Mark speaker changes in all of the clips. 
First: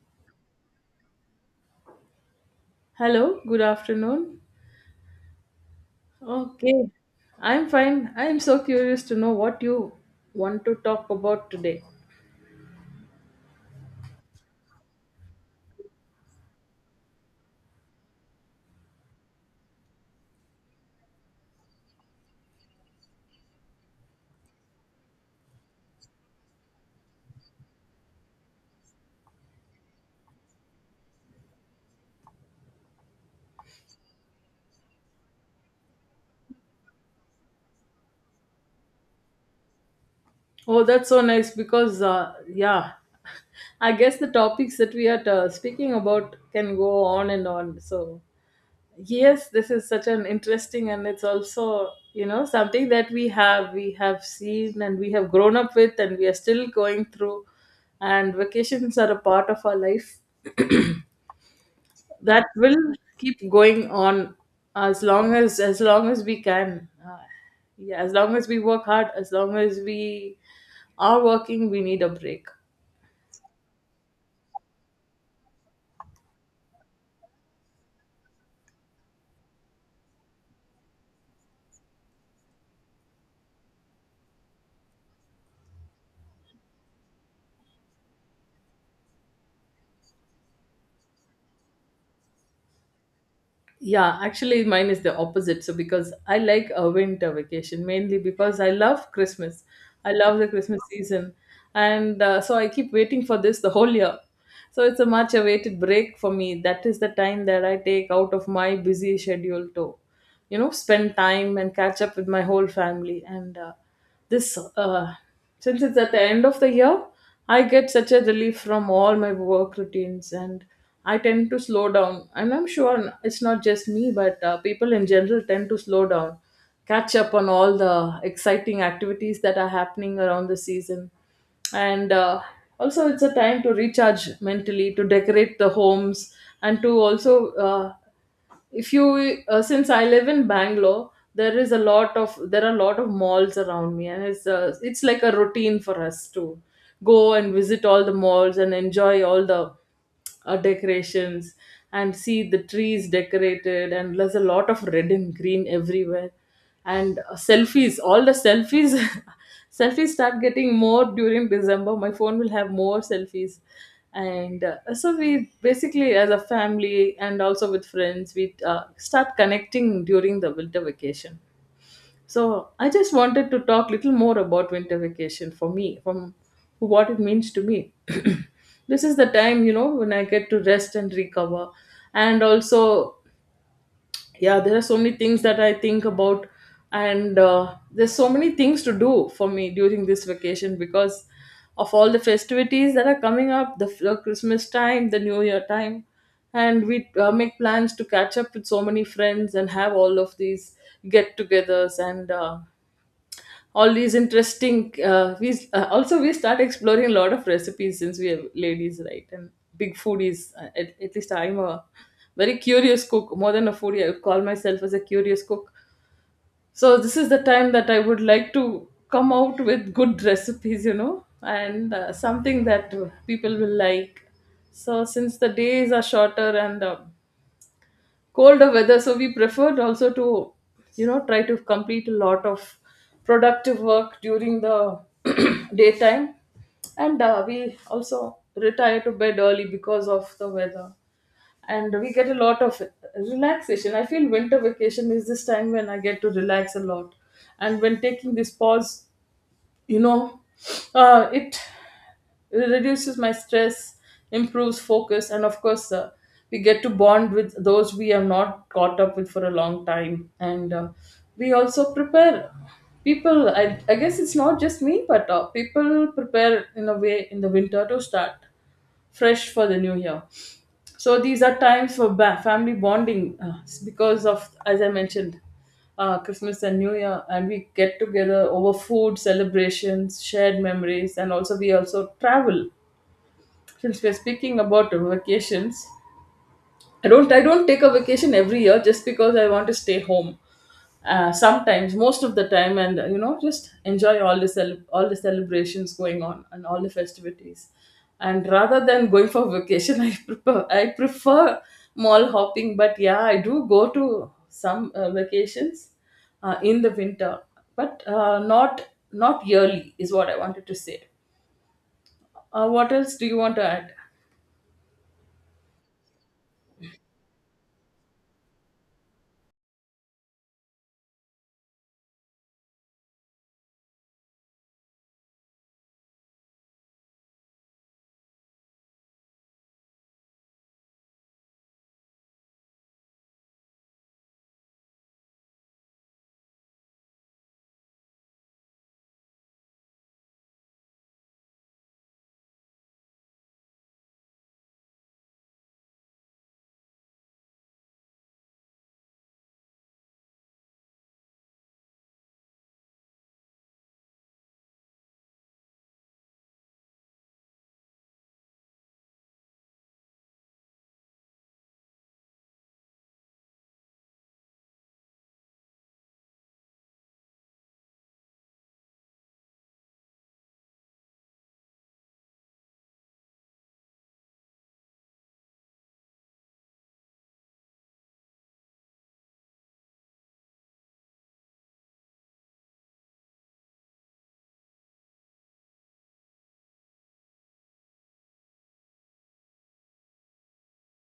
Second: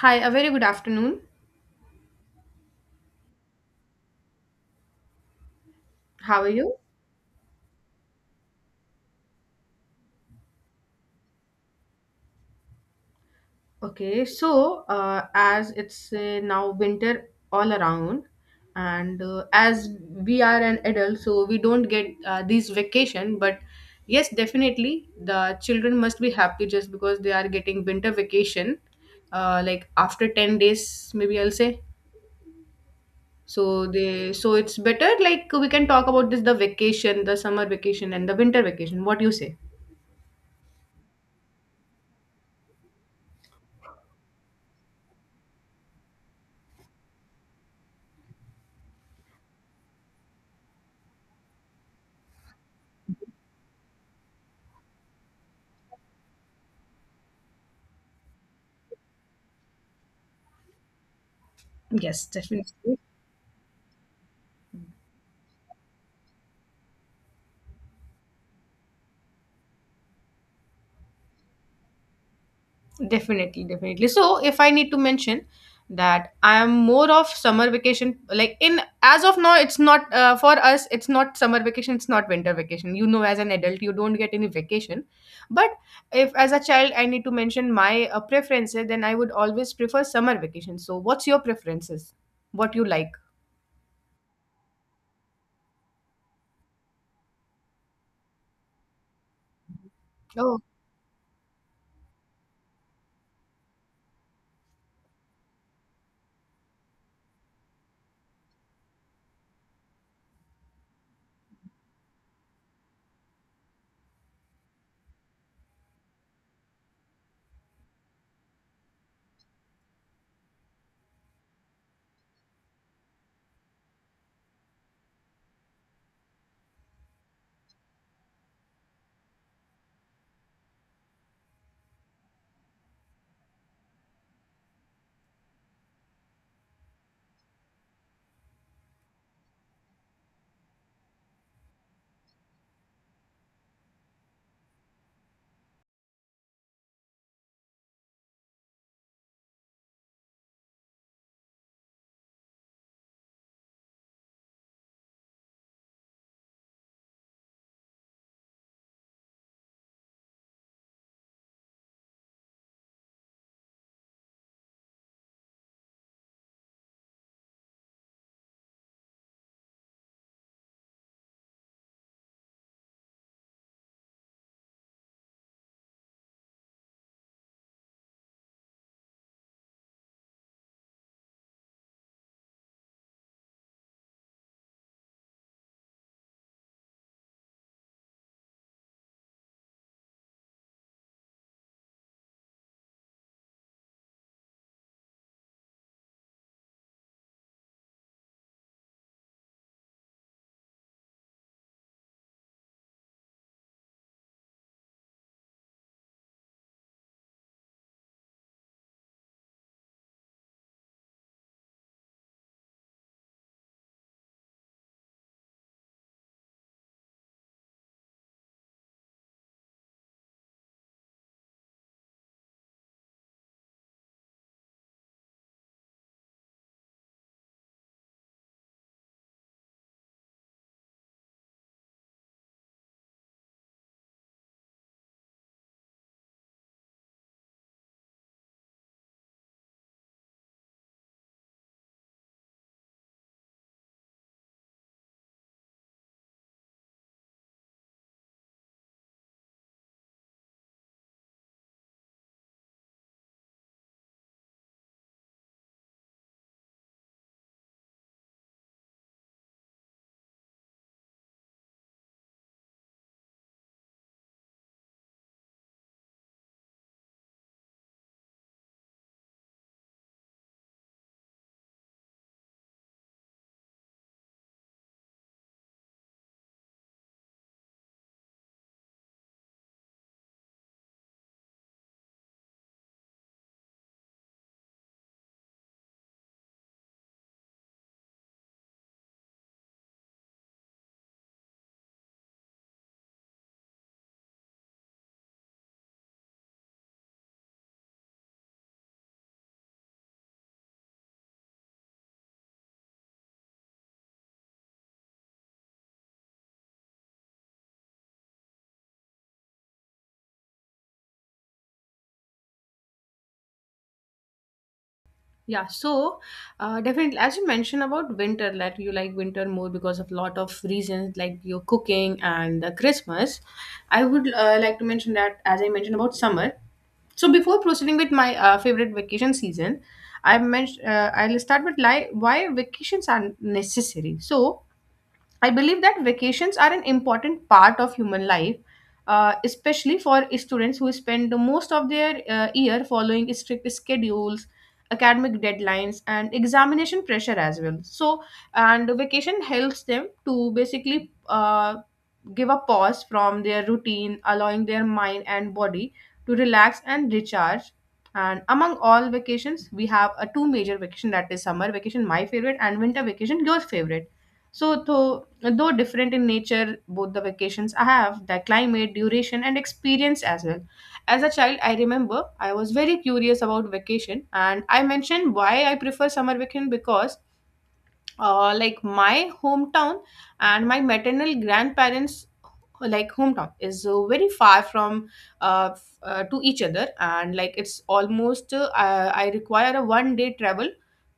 Speaker 1: Hi, a very good afternoon.
Speaker 2: Hello, good afternoon.
Speaker 1: How are you?
Speaker 2: Okay, I'm fine. I'm so curious to know what you want to talk about today.
Speaker 1: As it's now winter all around, and as we are an adult, so we don't get these vacation. But yes, definitely the children must be happy just because they are getting winter vacation, like after 10 days, maybe I'll say. So it's better. Like we can talk about this, the vacation, the summer vacation, and the winter vacation. What do you say?
Speaker 2: Oh, that's so nice because, yeah, I guess the topics that we are speaking about can go on and on. So, yes, this is such an interesting and it's also, you know, something that we have seen and we have grown up with and we are still going through. And vacations are a part of our life
Speaker 1: Yes,
Speaker 2: that will
Speaker 1: definitely.
Speaker 2: keep going on as long as we can yeah, as long as we work hard, as long as we are working, we need a break.
Speaker 1: Definitely, definitely. So, if I need to mention that I am more of summer vacation, like in as of now, it's not for us, it's not summer vacation, it's not winter vacation. You know, as an adult, you don't get any vacation. But if as a child, I need to mention my preferences, then I would always prefer summer vacation. So, what's your preferences? What you like?
Speaker 2: Yeah, actually, mine is the opposite. So, because I like a winter vacation mainly because I love Christmas, I love the Christmas season, and so I keep waiting for this the whole year. So, it's a much awaited break for me. That is the time that I take out of my busy schedule to, you know, spend time and catch up with my whole family. And this, uh, since it's at the end of the year, I get such a relief from all my work routines and I tend to slow down. And I'm sure it's not just me, but people in general tend to slow down, catch up on all the exciting activities that are happening around the season, and also it's a time to recharge mentally, to decorate the homes, and to also if you since I live in Bangalore, there are a lot of malls around me, and it's like a routine for us to go and visit all the malls and enjoy all the decorations and see the trees decorated, and there's a lot of red and green everywhere. And selfies all the selfies selfies start getting more during December. My phone will have more selfies. And so we basically as a family and also with friends, we start connecting during the winter vacation. So I just wanted to talk little more about winter vacation for me, from what it means to me. This is the time, you know, when I get to rest and recover, and also, yeah, there are so many things that I think about, and there's so many things to do for me during this vacation because of all the festivities that are coming up, the Christmas time, the New Year time. And we make plans to catch up with so many friends and have all of these get togethers, and all these interesting we also we start exploring a lot of recipes since we are ladies, right, and big foodies. At least I'm a very curious cook. More than a foodie, I would call myself as a curious cook. So this is the time that I would like to come out with good recipes, you know, and something that people will like. So since the days are shorter and colder weather, so we preferred also to, you know, try to complete a lot of productive work during the daytime. And we also retire to bed early because of the weather, and we get a lot of relaxation. I feel winter vacation is this time when I get to relax a lot. And when taking this pause, you know, it reduces my stress, improves focus, and of course we get to bond with those we have not caught up with for a long time. And we also prepare people I guess it's not just me, but people prepare in a way in the winter to start fresh for the new year. So these are times for family bonding, because of, as I mentioned, Christmas and New Year, and we get together over food, celebrations, shared memories, and also we also travel. Since we're speaking about vacations, I don't take a vacation every year just because I want to stay home sometimes, most of the time, and you know, just enjoy all the all the celebrations going on and all the festivities. And rather than going for vacation, I prefer mall hopping. But yeah, I do go to some vacations in the winter, but not yearly is what I wanted to say. What else do you want to add?
Speaker 1: Yeah, so Definitely, as you mentioned about winter, that you like winter more because of lot of reasons like your cooking and the Christmas. I would like to mention that as I mentioned about summer. So before proceeding with my favorite vacation season, I mentioned I'll start with like why vacations are necessary. So I believe that vacations are an important part of human life, especially for students who spend most of their year following strict schedules, academic deadlines, and examination pressure as well. So, and vacation helps them to basically give a pause from their routine, allowing their mind and body to relax and recharge. And among all vacations, we have a two major vacation that is summer vacation, my favorite, and winter vacation, your favorite. So, though different in nature, both the vacations I have, the climate, duration, and experience as well. As a child, I remember I was very curious about vacation, and I mentioned why I prefer summer vacation because like my hometown and my maternal grandparents like hometown is very far from to each other, and like it's almost I require a one day travel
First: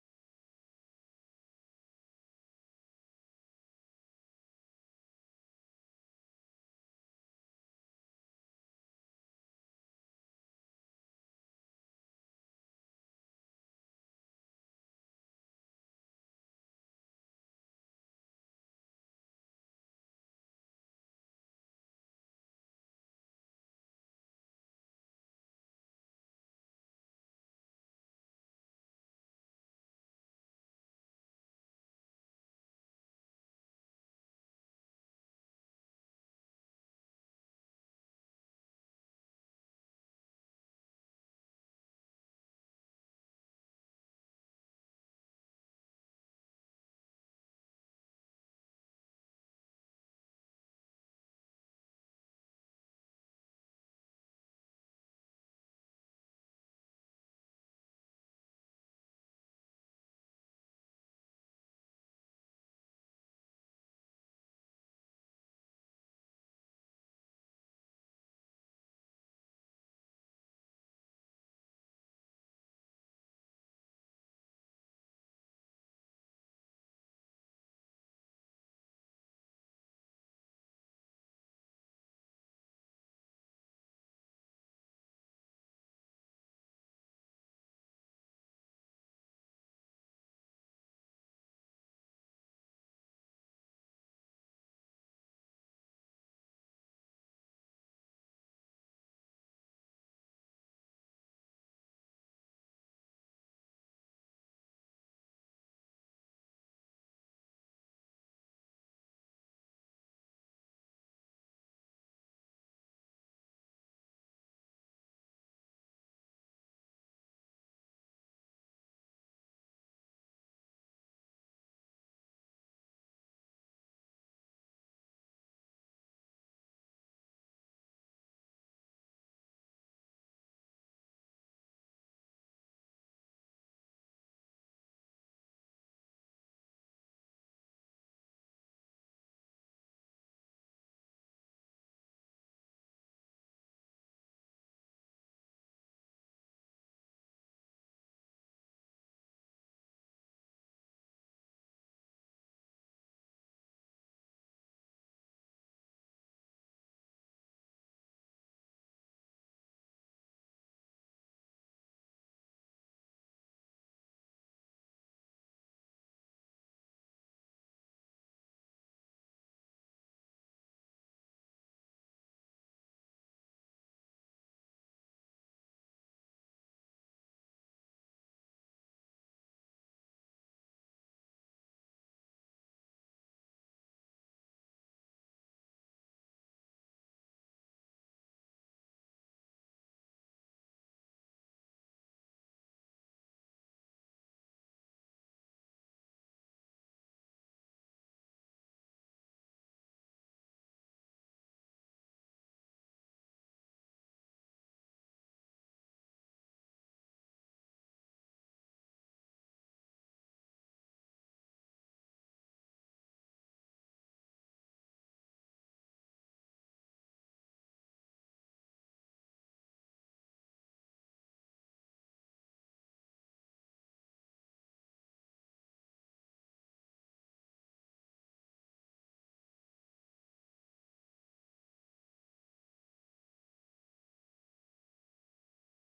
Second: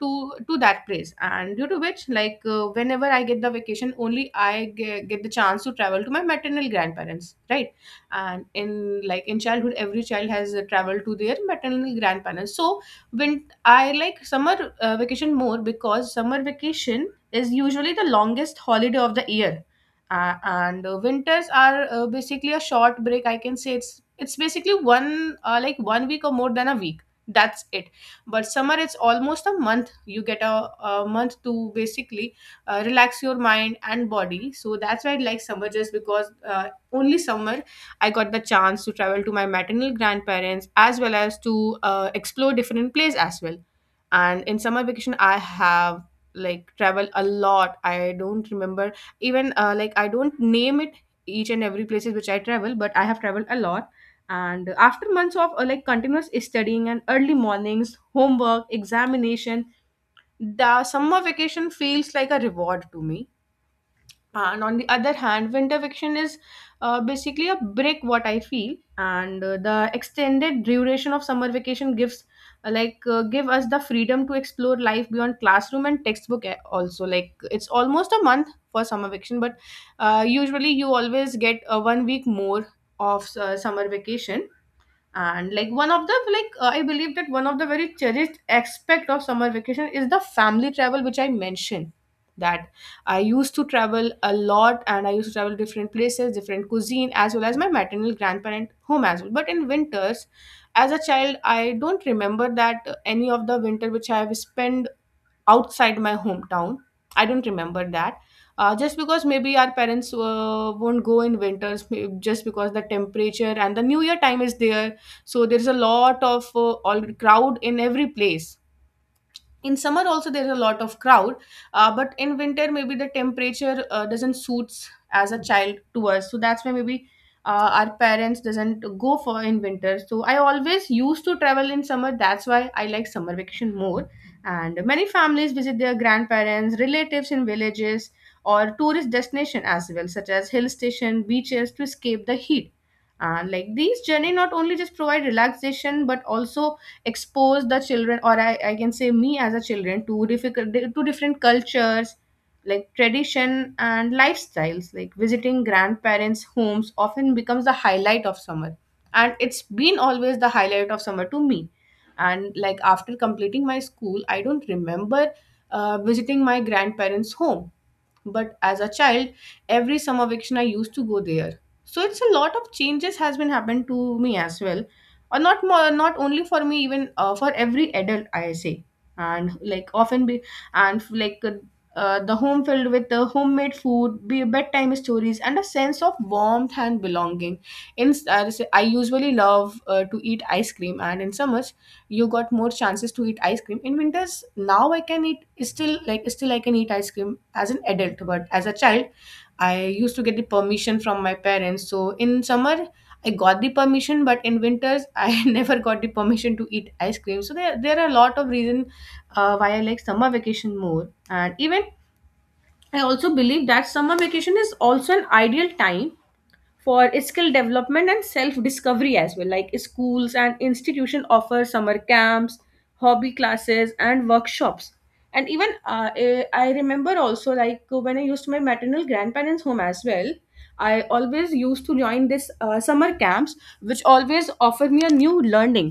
Speaker 1: to to that place, and due to which like whenever I get the vacation only I get the chance to travel to my maternal grandparents, right? And in like in childhood every child has traveled to their maternal grandparents. So when I like summer vacation more because summer vacation is usually the longest holiday of the year, and winters are basically a short break. I can say it's basically one like one week or more than a week. That's it. But summer it's almost a month. You get a month to basically relax your mind and body. So that's why I like summer just because only summer I got the chance to travel to my maternal grandparents as well as to explore different places as well. And in summer vacation, I have like travel a lot. I don't remember even I don't name it each and every places which I travel, but I have traveled a lot. And after months of like continuous studying and early mornings, homework, examination, the summer vacation feels like a reward to me, and on the other hand winter fiction is basically a break what I feel, and the extended duration of summer vacation gives give us the freedom to explore life beyond classroom and textbook. Also like it's almost a month for summer vacation, but usually you always get one week more of summer vacation. And like one of the I believe that one of the very cherished aspect of summer vacation is the family travel which I mentioned that I used to travel a lot, and I used to travel different places different cuisine as well as my maternal grandparent home as well. But in winters as a child I don't remember that any of the winter which I have spent outside my hometown. I don't remember that. Just because maybe our parents won't go in winters, just because the temperature and the New Year time is there, so there's a lot of all crowd in every place. In summer also there's a lot of crowd, but in winter maybe the temperature doesn't suits as a child to us, so that's why maybe our parents doesn't go for in winter, so I always used to travel in summer. That's why I like summer vacation more. And many families visit their grandparents relatives in villages or tourist destination as well, such as hill station beaches to escape the heat. And like these journey not only just provide relaxation but also expose the children, or I can say me as a children, to difficult to different cultures like tradition and lifestyles. Like visiting grandparents homes often becomes the highlight of summer, and it's been always the highlight of summer to me. And like after completing my school I don't remember visiting my grandparents home, but as a child every summer vacation I used to go there. So it's a lot of changes has been happened to me as well, or not more not only for me, even for every adult I say. And like often be and like The home filled with the homemade food, be bedtime stories, and a sense of warmth and belonging. In I usually love to eat ice cream, and in summers you got more chances to eat ice cream. In winters now I can eat, still I can eat ice cream as an adult, but as a child I used to get the permission from my parents. So in summer I got the permission, but in winters I never got the permission to eat ice cream. So there are a lot of reason why I like summer vacation more. And even I also believe that summer vacation is also an ideal time for skill development and self discovery as well. Like schools and institution offer summer camps, hobby classes, and workshops. And even I remember also like when I used my maternal grandparents home as well, I always used to join this summer camps which always offer me a new learning,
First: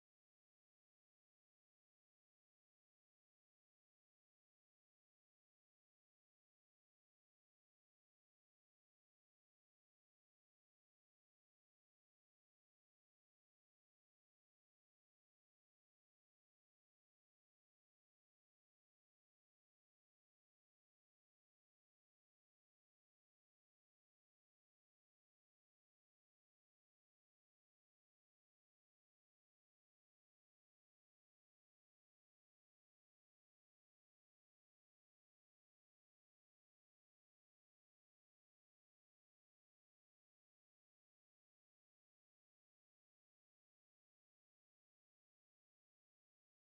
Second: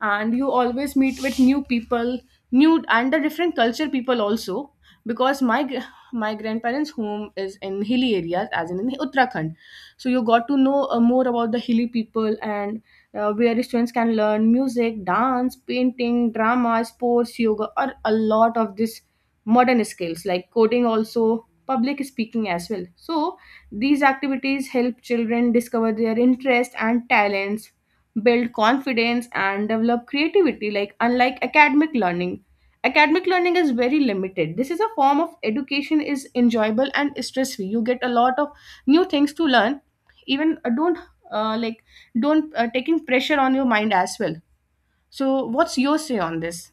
Speaker 1: and you always meet with new people, new and the different culture people also, because my grandparents home is in hilly areas as in Uttarakhand. So you got to know more about the hilly people, and where students can learn music, dance, painting, drama, sports, yoga, or a lot of this modern skills like coding also, public speaking as well. So these activities help children discover their interests and talents, build confidence, and develop creativity. Like unlike academic learning, academic learning is very limited. This is a form of education is enjoyable and stress free. You get a lot of new things to learn, even don't like don't taking pressure on your mind as well. So what's your say on this?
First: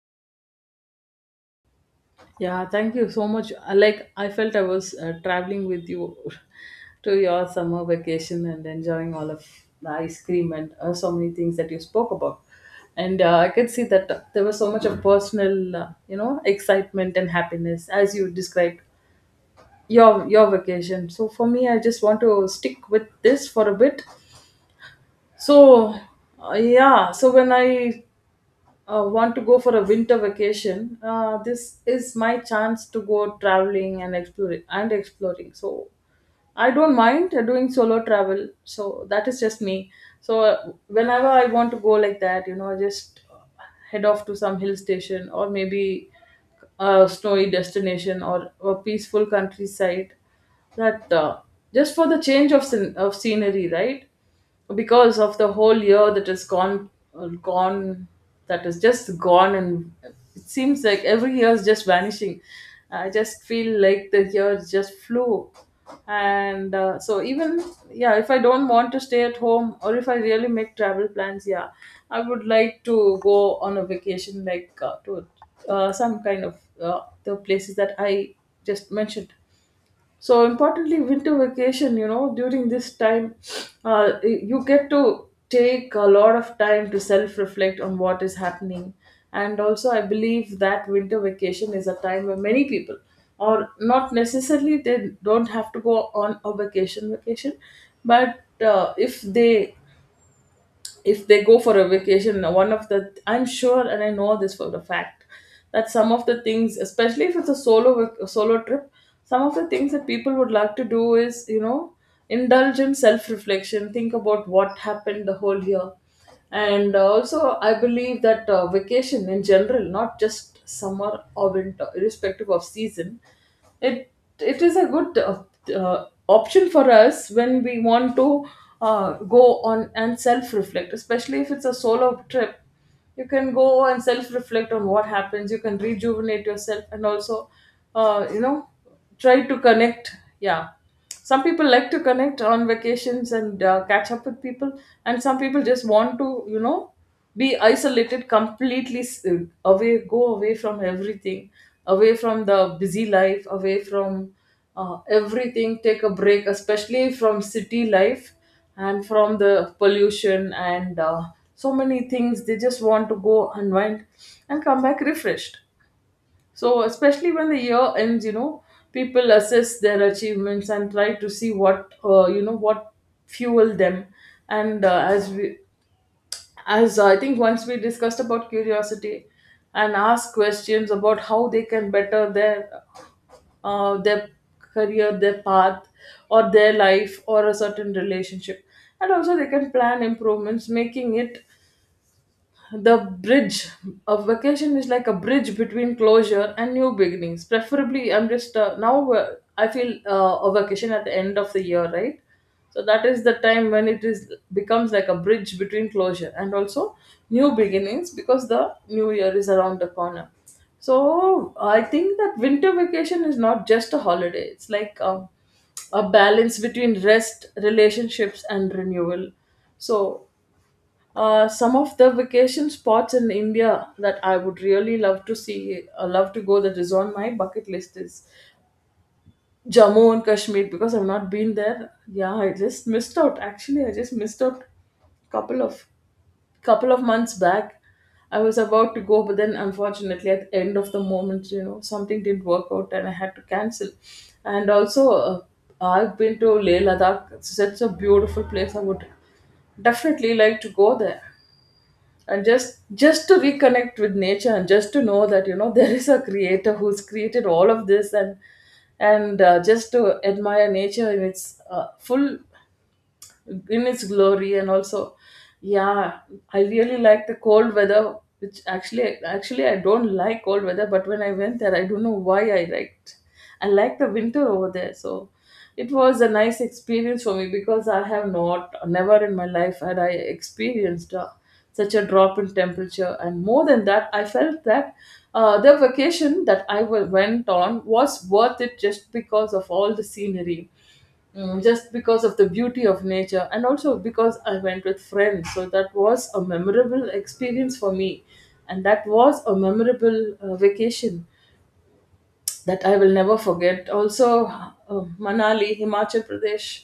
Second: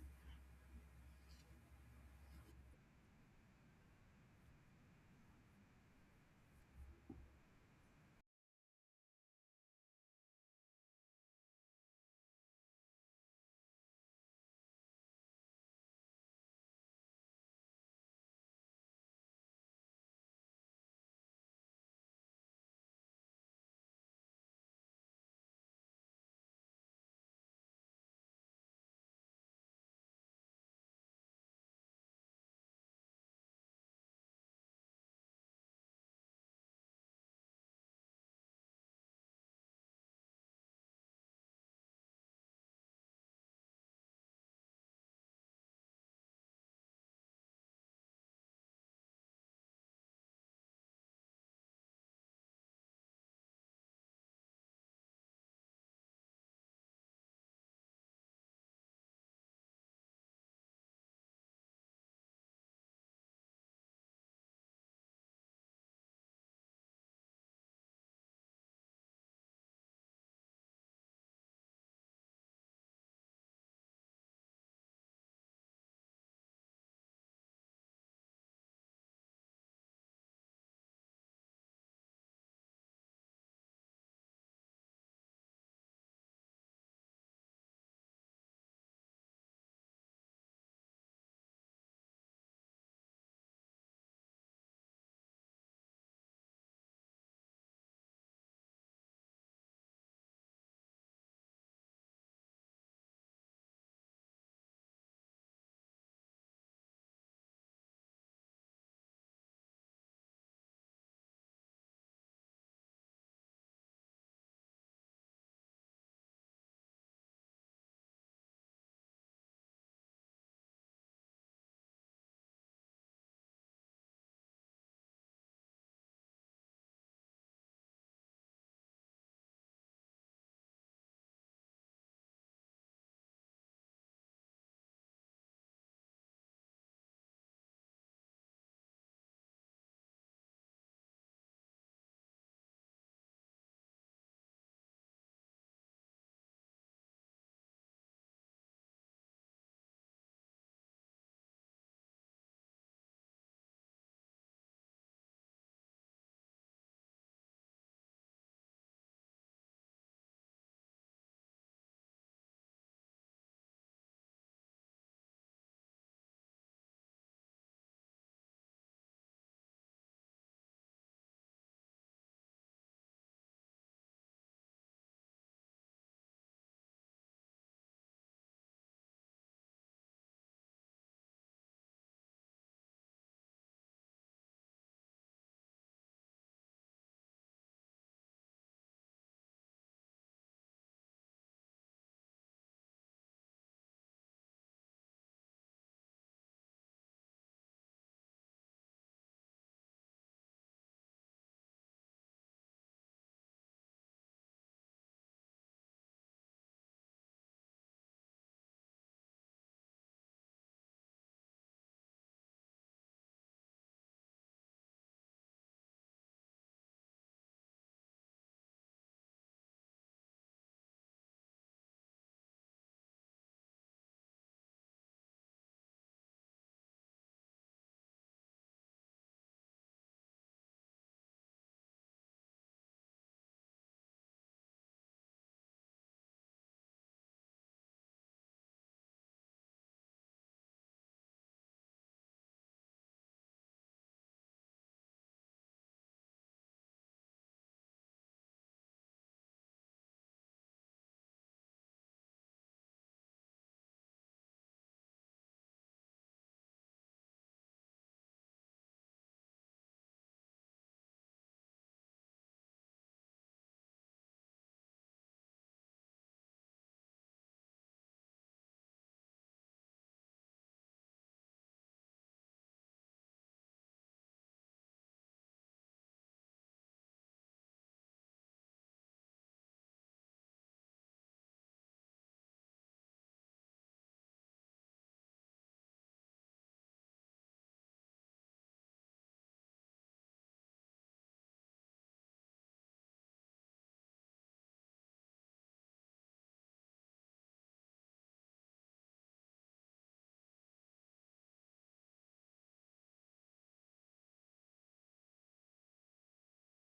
Speaker 2: Yeah, thank you so much. Like I felt I was traveling with you to your summer vacation and enjoying all of the ice cream and so many things that you spoke about. And I could see that there was so much of personal, you know, excitement and happiness as you described your vacation. So for me, I just want to stick with this for a bit. So yeah, so when I want to go for a winter vacation, this is my chance to go traveling and exploring. So I don't mind doing solo travel. So that is just me. So whenever I want to go like that, you know, I just head off to some hill station, or maybe a snowy destination, or a peaceful countryside. That just for the change of scenery, right? Because of the whole year that is gone, uh, gone that is just gone, and it seems like every year is just vanishing. I just feel like the year just flew. And so even yeah, if I don't want to stay at home, or if I really make travel plans, yeah, I would like to go on a vacation, like to some kind of the places that I just mentioned. So importantly, winter vacation, you know, during this time, you get to take a lot of time to self-reflect on what is happening. And also, I believe that winter vacation is a time where many people, or not necessarily, they don't have to go on a vacation vacation, but if they go for a vacation, one of the, I'm sure, and I know this for the fact that some of the things, especially if it's a a solo trip, some of the things that people would like to do is, you know, indulge in self reflection, think about what happened the whole year. And also I believe that vacation in general, not just summer or winter, irrespective of season, it it is a good option for us when we want to go on and self reflect, especially if it's a solo trip. You can go and self reflect on what happens, you can rejuvenate yourself, and also, you know, try to connect. Yeah, some people like to connect on vacations and catch up with people, and some people just want to, you know, be isolated completely. Away, go away from everything, away from the busy life, away from everything. Take a break, especially from city life and from the pollution, and so many things. They just want to go unwind and come back refreshed. So, especially when the year ends, you know, people assess their achievements and try to see what, you know, what fueled them. And as I think once we discussed about curiosity, and ask questions about how they can better their career, their path, or their life, or a certain relationship. And also, they can plan improvements, making it the bridge a vacation is like a bridge between closure and new beginnings. Preferably, I'm just now I feel a vacation at the end of the year, right? So that is the time when it is becomes like a bridge between closure and also new beginnings, because the new year is around the corner. So I think that winter vacation is not just a holiday, it's like a balance between rest, relationships, and renewal. So some of the vacation spots in India that I would really love to see, love to go, that is on my bucket list, is Jammu and Kashmir, because I've not been there. Yeah, I just missed out. Actually, I just missed out couple of couple of months back. I was about to go, but then unfortunately, at the end of the moment, you know, something didn't work out, and I had to cancel. And also, I've been to Leh Ladakh. It's such a beautiful place. I would definitely like to go there and just to reconnect with nature and just to know that you know there is a creator who's created all of this and just to admire nature in its full in its glory and also yeah, I really like the cold weather. Which actually actually I don't like cold weather, but when I went there, I don't know why I like the winter over there. So it was a nice experience for me because I have not, never in my life had I experienced such a drop in temperature. And more than that, I felt that the vacation that went on was worth it, just because of all the scenery, just because of the beauty of nature, and also because I went with friends. So that was a memorable experience for me, and that was a memorable vacation that I will never forget. Also, Manali, Himachal Pradesh.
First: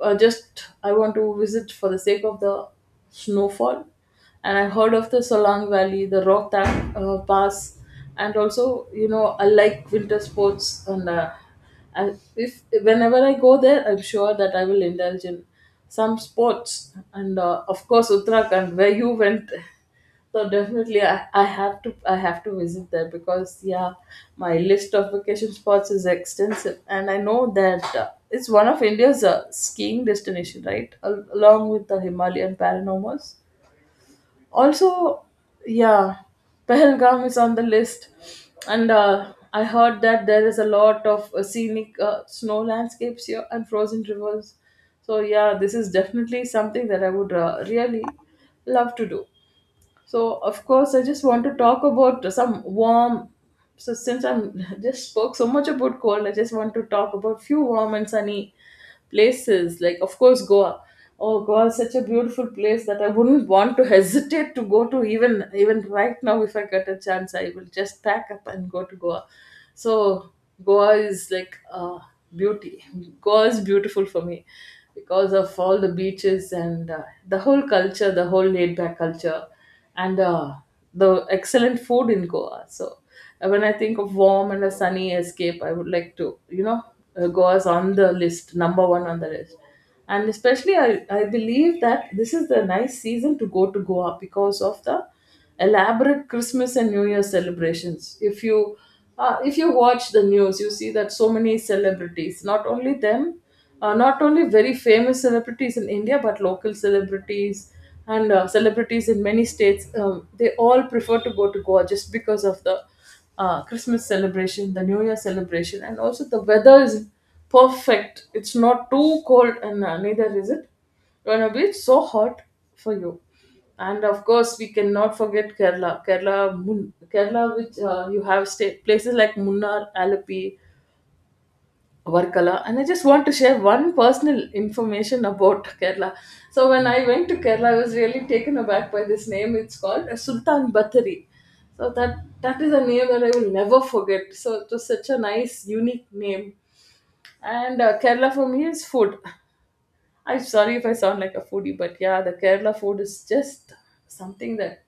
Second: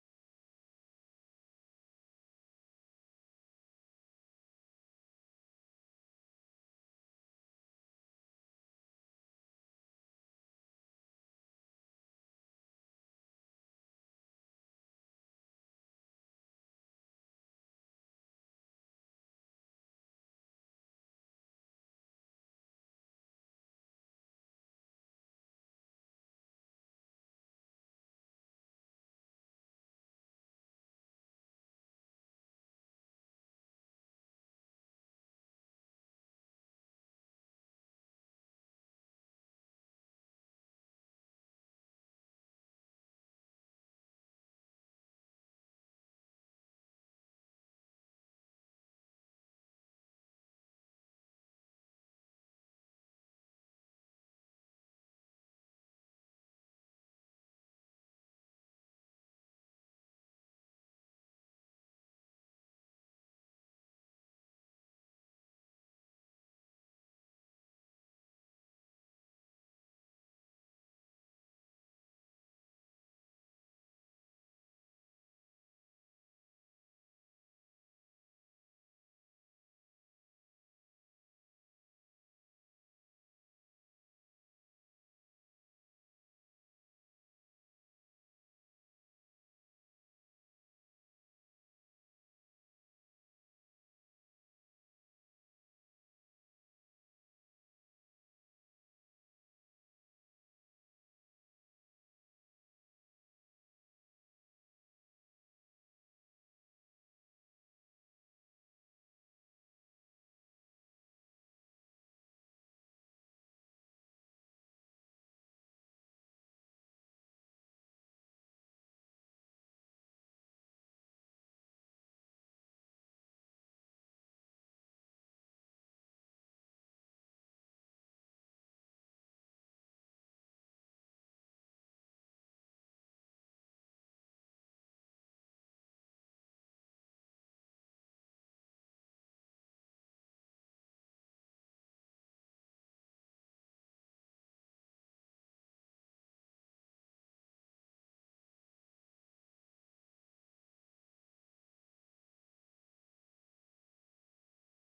Speaker 2: Just I want to visit for the sake of the snowfall, and I heard of the Solang Valley, the Rohtak Pass, and also you know I like winter sports, and if whenever I go there, I'm sure that I will indulge in some sports, and of course Uttarakhand, where you went. So definitely, I have to visit there because yeah, my list of vacation spots is extensive, and I know that it's one of India's skiing destination, right? Along with the Himalayan Paranormals. Also, yeah, Pahalgam is on the list, and I heard that there is a lot of scenic snow landscapes here and frozen rivers. So yeah, this is definitely something that I would really love to do. So, of course, I just want to talk about some warm. So, since I'm just spoke so much about cold, I just want to talk about few warm and sunny places. Like, of course, Goa. Oh, Goa is such a beautiful place that I wouldn't want to hesitate to go to even right now. If I get a chance, I will just pack up and go to Goa. So Goa is like beauty. Goa is beautiful for me because of all the beaches and the whole culture, the whole laid back culture, and the excellent food in Goa. So when I think of warm and a sunny escape, I would like to, you know, Goa's on the list, number one on the list. And especially, I believe that this is the nice season to go to Goa because of the elaborate Christmas and New Year celebrations. If you watch the news, you see that so many celebrities, not only them, not only very famous celebrities in India, but local celebrities and celebrities in many states, they all prefer to go to Goa just because of the Christmas celebration, the New Year celebration, and also the weather is perfect. It's not too cold, and neither is it gonna be so hot for you. And of course, we cannot forget Kerala. Kerala, which you have state places like Munnar, Alapi, Varkala. And I just want to share one personal information about Kerala. So when I went to Kerala, I was really taken aback by this name. It's called Sultan Bathari. So that is a name that I will never forget. So it was such a nice, unique name. And Kerala for me is food. I'm sorry if I sound like a foodie, but yeah, the Kerala food is just something that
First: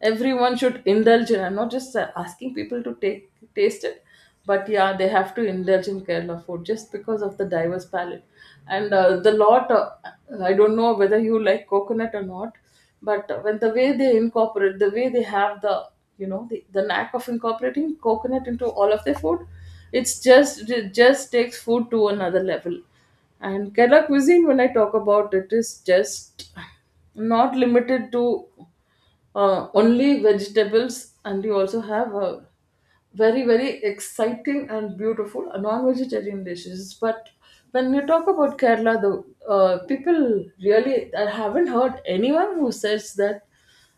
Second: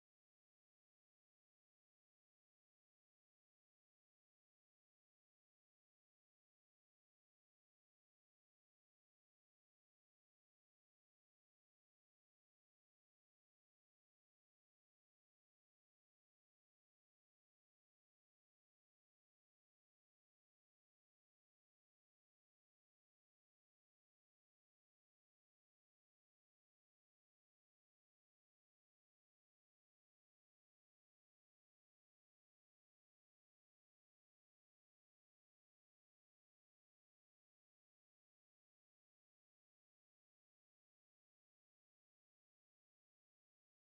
Speaker 2: everyone should indulge in. I'm not just asking people to take taste it, but yeah, they have to indulge in Kerala food just because of the diverse palate. And uh, the lot, uh, I don't know whether you like coconut or not, but when the way they incorporate, the way they have the you know the knack of incorporating coconut into all of their food, it just takes food to another level. And Kerala cuisine, when I talk about it, is just not limited to only vegetables, and you also have very exciting and beautiful non-vegetarian dishes. But when you talk about Kerala, the people really, I haven't heard anyone who says that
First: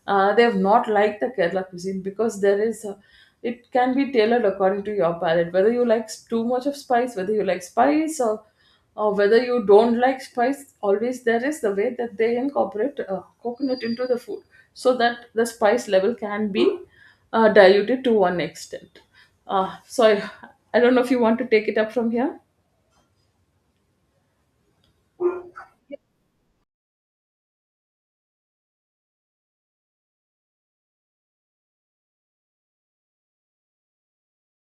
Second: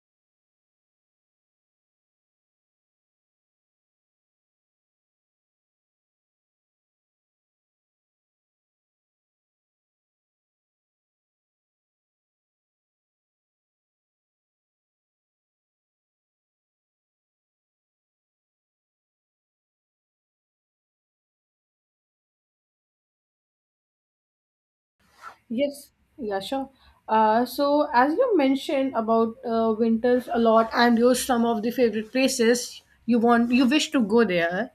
Speaker 2: they have not liked the Kerala cuisine, because there is it can be tailored according to your palate. Whether you like too much of spice, whether you like spice or whether you don't like spice, always there is the way that they incorporate coconut into the food so that the spice level can be diluted to one extent. So I don't know if you want to take it up from here.
Speaker 1: Yes, yeah, sure. As you mentioned about winters a lot and your some of the favorite places you want, you wish to go there.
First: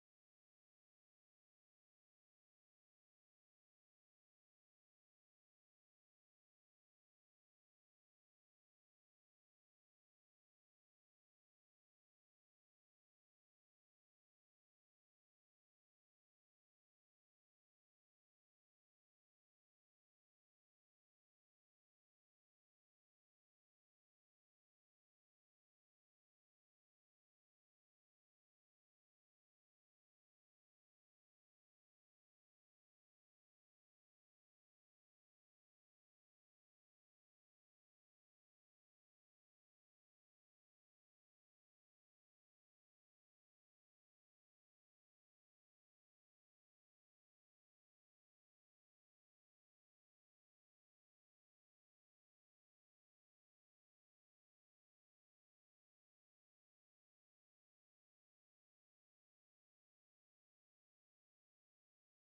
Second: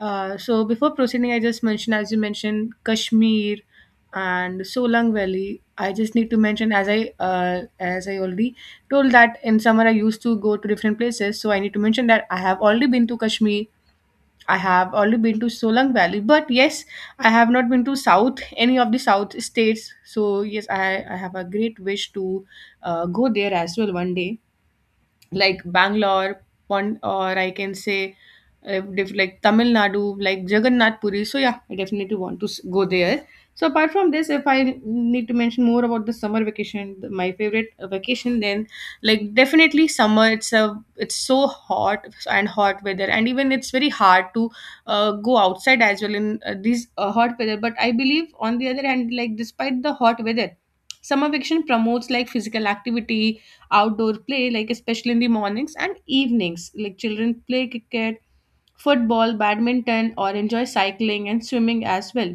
Speaker 1: Before proceeding, I just mentioned, as you mentioned, Kashmir and Solang Valley. I just need to mention, as I already told that in summer I used to go to different places. So I need to mention that I have already been to Kashmir. I have only been to Solang Valley, but yes, I have not been to South, any of the South states. So yes, I have a great wish to go there as well one day, like Bangalore, Pond, or I can say like Tamil Nadu, like Jagannath Puri. So yeah, I definitely want to go there. So apart from this, if I need to mention more about the summer vacation, my favorite vacation, then like definitely summer. It's so hot and hot weather, and even it's very hard to go outside as well in these hot weather. But I believe on the other hand, like despite the hot weather, summer vacation promotes like physical activity, outdoor play, like especially in the mornings and evenings. Like children play cricket, football, badminton, or enjoy cycling and swimming as well.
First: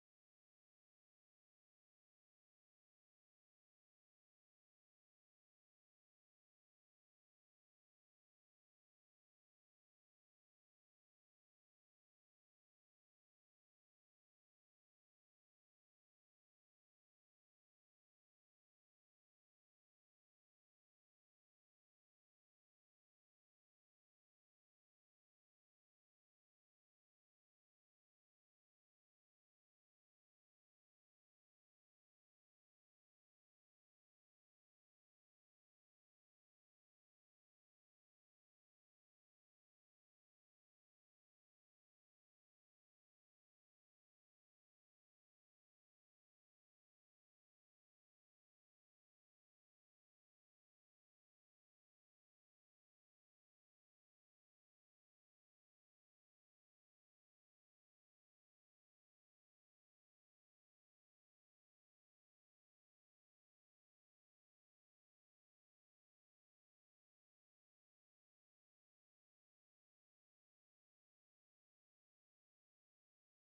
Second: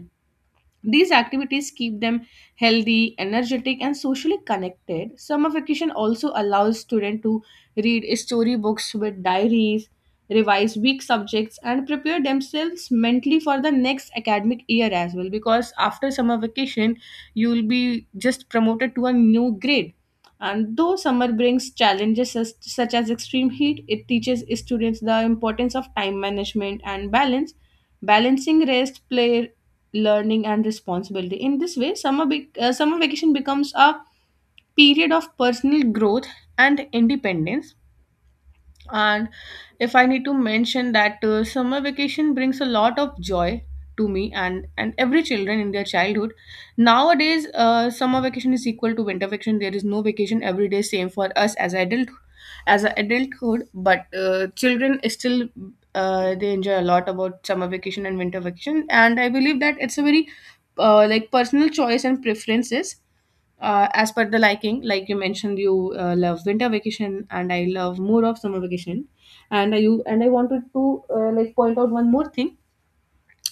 Speaker 1: These activities keep them healthy, energetic, and socially connected. Summer vacation also allows students to read storybooks with diaries, revise weak subjects, and prepare themselves mentally for the next academic year as well. Because after summer vacation, you will be just promoted to a new grade. And though summer brings challenges such as extreme heat, it teaches students the importance of time management and balance balancing rest, play, learning, and responsibility. In this way, summer vacation becomes a period of personal growth and independence. And if I need to mention that, summer vacation brings a lot of joy to me, and every children in their childhood. Nowadays, summer vacation is equal to winter vacation. There is no vacation every day, same for us as adult, as a adulthood. But children is still, they enjoy a lot about summer vacation and winter vacation. And I believe that it's a very, like, personal choice and preferences, as per the liking, like you mentioned you love winter vacation and I love more of summer vacation. And you, and I wanted to like point out one more thing.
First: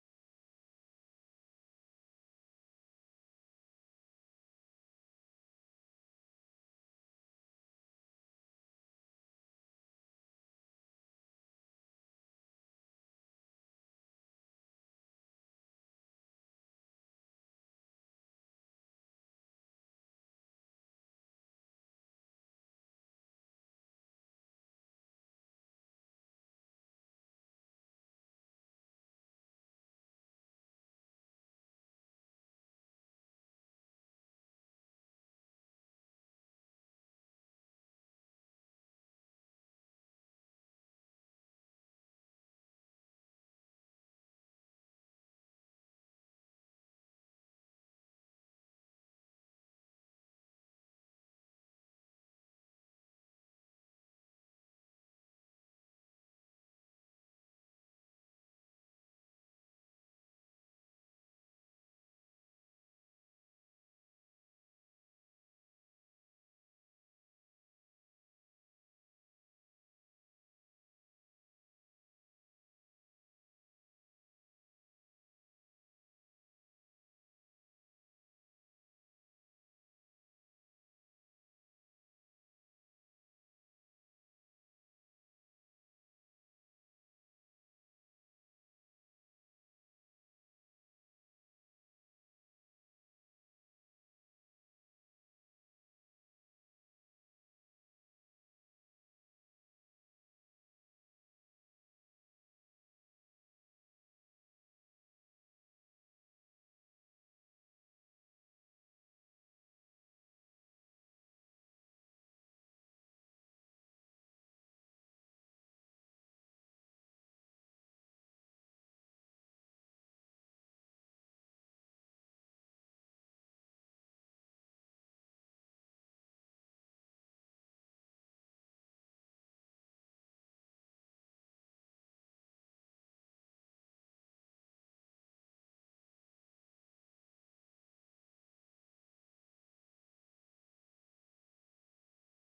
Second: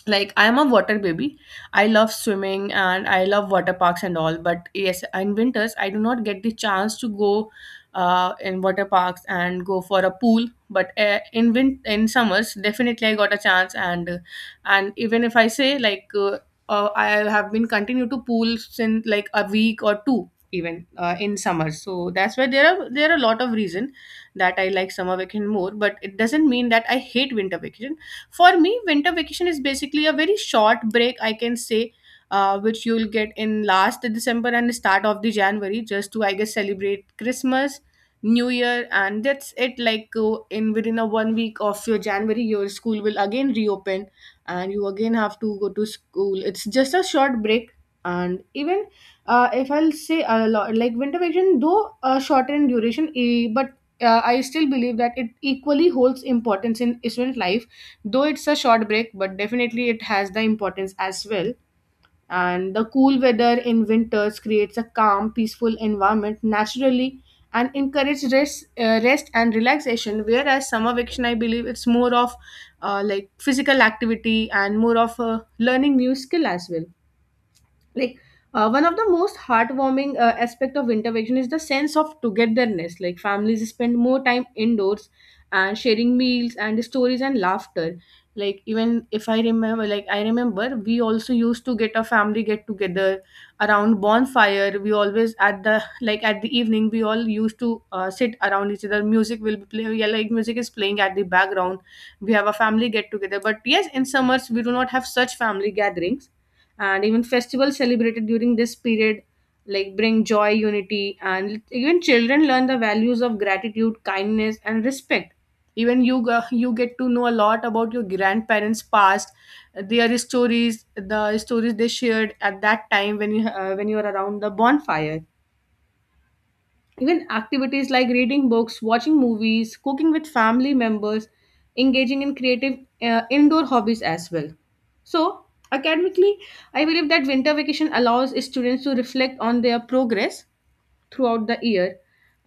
Speaker 1: Like, I'm a water baby. I love swimming and I love water parks and all, but yes, in winters I do not get the chance to go in water parks and go for a pool. But in summers definitely I got a chance. And and even if I say like, I have been continue to pool since like a week or two, even in summer. So that's why there are a lot of reason that I like summer vacation more, but it doesn't mean that I hate winter vacation. For me, winter vacation is basically a very short break, I can say, which you'll get in last December and start of the January, just to I guess celebrate Christmas, New Year, and that's it. Like, in within a one week of your January, your school will again reopen, and you again have to go to school. It's just a short break, and even, if I'll say a lot, like, winter vacation, though shorter in duration, eh, but I still believe that it equally holds importance in student life. Though it's a short break, but definitely it has the importance as well. And the cool weather in winters creates a calm, peaceful environment naturally, and encourages rest, rest and relaxation, whereas summer vacation, I believe, it's more of like physical activity and more of learning new skill as well. Like, one of the most heartwarming aspect of winter vacation is the sense of togetherness, like families spend more time indoors and sharing meals and stories and laughter. Like, even if I remember, like, I remember we also used to get a family get together around bonfire. We always at the, like at the evening, we all used to sit around each other, music will be playing, yeah, like music is playing at the background. We have a family get together, but yes, in summers we do not have such family gatherings. And even festivals celebrated during this period, like, bring joy, unity, and even children learn the values of gratitude, kindness, and respect. Even you get to know a lot about your grandparents past, their stories, the stories they shared at that time when you, when you are around the bonfire. Even activities like reading books, watching movies, cooking with family members, engaging in creative indoor hobbies as well. So, academically, I believe that winter vacation allows students to reflect on their progress throughout the year,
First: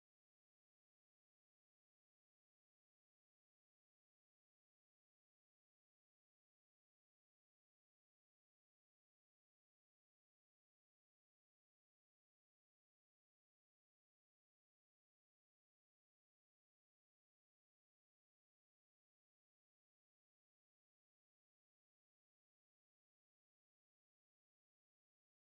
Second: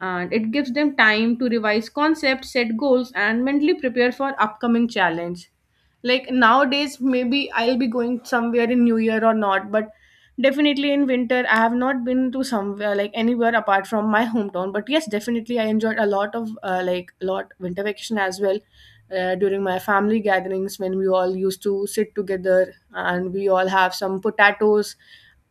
Speaker 1: and it gives them time to revise concepts, set goals, and mentally prepare for upcoming challenge. Like, nowadays maybe I'll be going somewhere in new year or not, but definitely in winter I have not been to somewhere, like anywhere apart from my hometown. But yes, definitely I enjoyed a lot of, like, a lot winter vacation as well, during my family gatherings, when we all used to sit together and we all have some potatoes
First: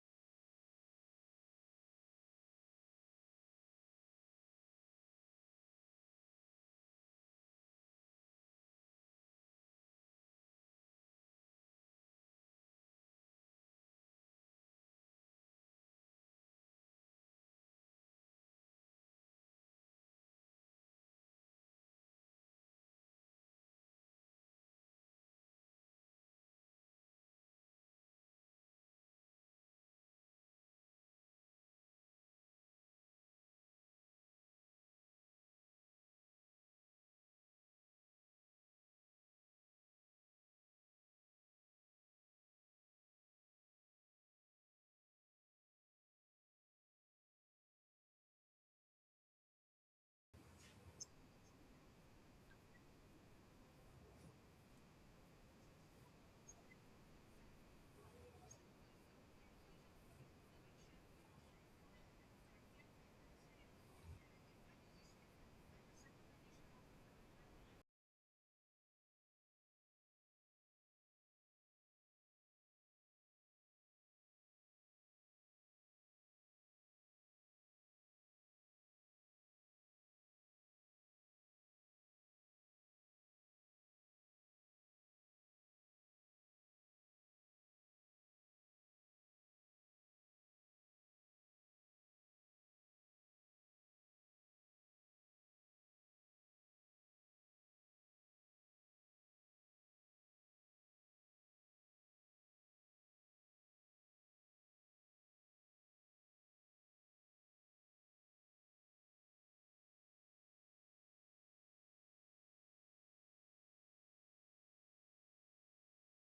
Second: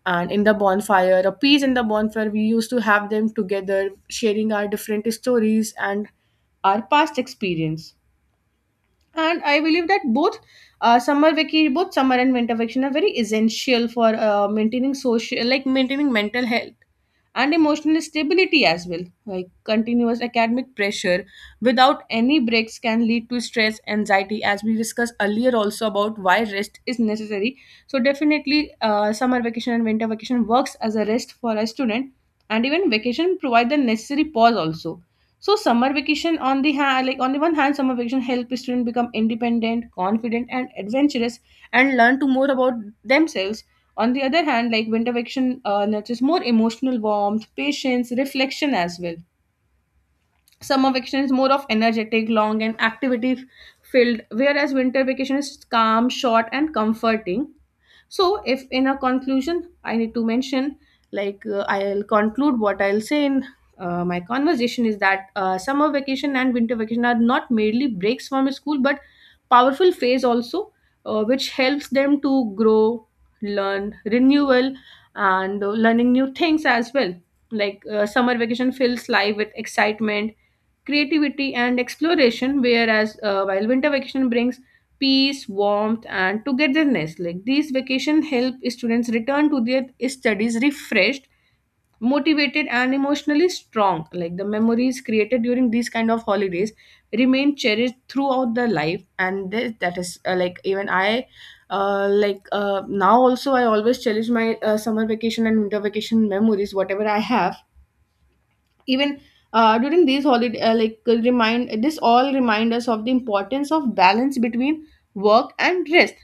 Speaker 1: and in the bonfire, a peas in the bonfire, we used to have them together, sharing our different stories and our past experience. And I believe that both, summer vacation both summer and winter vacation are very essential for maintaining social, like maintaining mental health and emotional stability as well. Like, continuous academic pressure without any breaks can lead to stress, anxiety, as we discussed earlier also about why rest is necessary. So definitely, summer vacation and winter vacation works as a rest for a student, and even vacation provide the necessary pause also. So summer vacation on the hand, like on the one hand, summer vacation help students become independent, confident, and adventurous, and learn to more about themselves. On the other hand, like, winter vacation nurtures more emotional warmth, patience, reflection as well. Summer vacation is more of energetic, long, and activity filled, whereas winter vacation is calm, short, and comforting. So if in a conclusion I need to mention, like, I'll conclude what I'll say in my conversation is that summer vacation and winter vacation are not merely breaks from school, but powerful phase also, which helps them to grow, learn, renewal, and learning new things as well. Like, summer vacation fills life with excitement, creativity, and exploration, whereas while winter vacation brings peace, warmth, and togetherness. Like, these vacation help students return to their studies refreshed, motivated, and emotionally strong. Like, the memories created during these kind of holidays remain cherished throughout the life, and this, that is, like even I. Like, now also I always cherish my summer vacation and winter vacation memories whatever I have. Even during these holiday, like, remind this, all remind us of the importance of balance between work and rest.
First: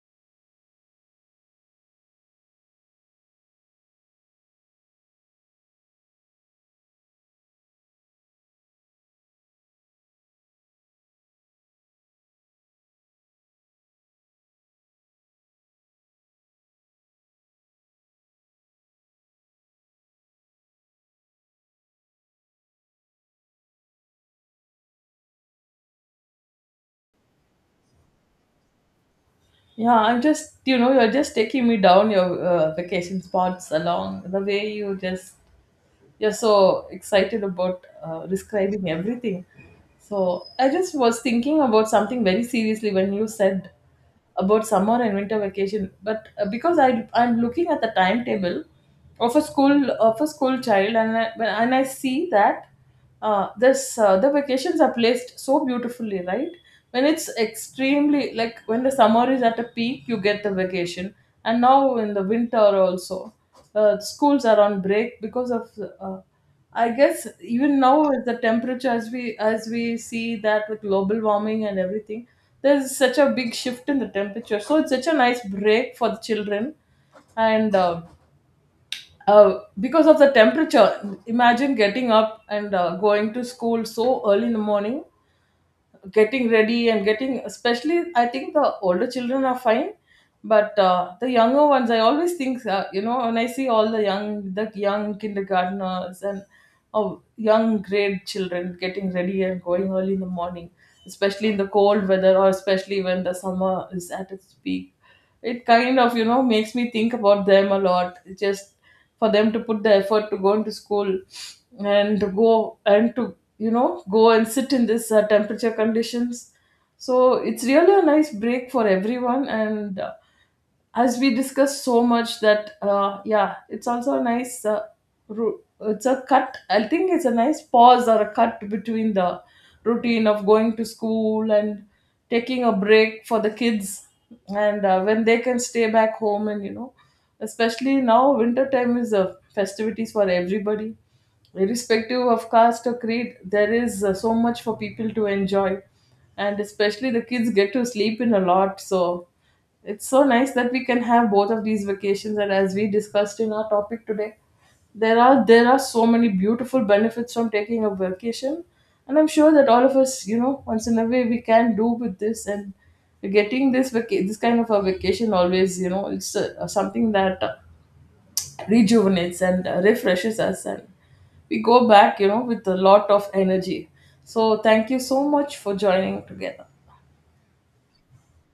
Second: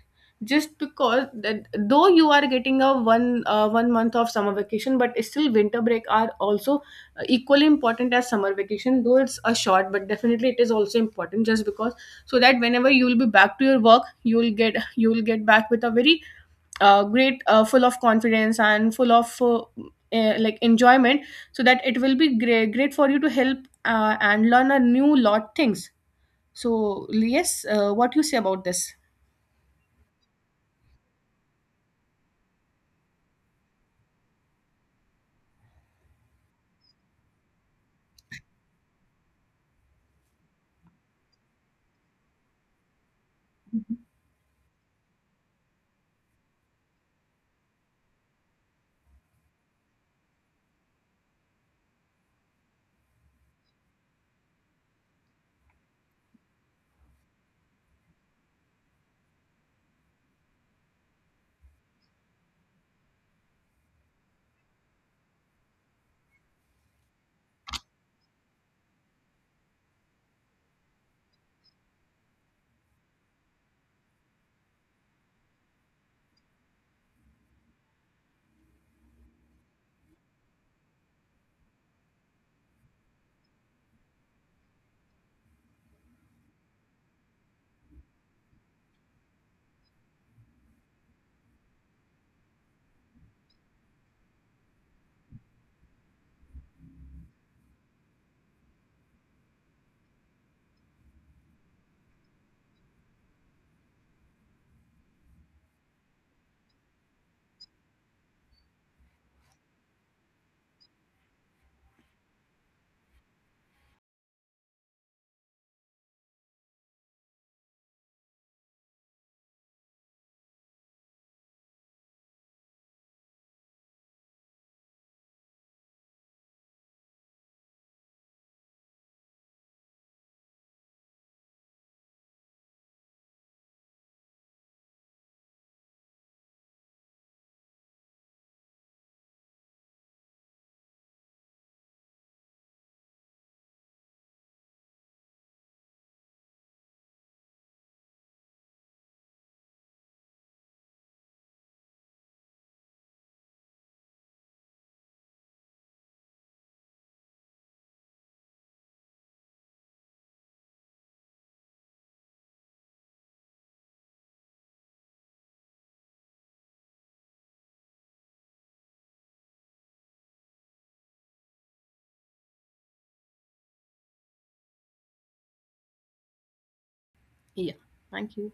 Speaker 1: Just because that though you are getting a one month of summer vacation, but still winter break are also equally important as summer vacation, though it's a short, but definitely it is also important. Just because, so that whenever you will be back to your work, you will get, back with a very great, full of confidence and full of like, enjoyment. So that it will be great, great for you to help, and learn a new lot things. So yes, what you say about this?
Speaker 2: Yeah, I'm just, you know, you're just taking me down your vacation spots along the way. You just, you're so excited about describing everything. So I just was thinking about something very seriously when you said about summer and winter vacation. But because I'm looking at the timetable of a school child, and I see that this the vacations are placed so beautifully, right? When it's extremely, like, when the summer is at a peak, you get the vacation, and now in the winter also schools are on break because of uh, I guess even now with the temperature, as we see that with global warming and everything, there's such a big shift in the temperature. So it's such a nice break for the children, and because of the temperature, imagine getting up and going to school so early in the morning, getting ready and getting, especially I think the older children are fine, but the younger ones I always think, you know, when I see all the young kindergartners and oh, young grade children getting ready and going early in the morning, especially in the cold weather or especially when the summer is at its peak, it kind of, you know, makes me think about them a lot. It's just for them to put the effort to go into school and to, you know, go and sit in this temperature conditions. So it's really a nice break for everyone. And as we discussed so much that yeah, it's also a nice ru it's a cut, I think it's a nice pause or a cut between the routine of going to school and taking a break for the kids. And when they can stay back home, and, you know, especially now winter time is a festivities for everybody, irrespective of caste or creed. There is so much for people to enjoy, and especially the kids get to sleep in a lot. So it's so nice that we can have both of these vacations, and as we discussed in our topic today, there are so many beautiful benefits from taking a vacation. And I'm sure that all of us, you know, once in a way we can do with this, and getting this this kind of a vacation always, you know, it's something that rejuvenates and refreshes us, and we go back, you know, with a lot of energy. So thank you so much for joining together.
Speaker 1: Yeah, thank you.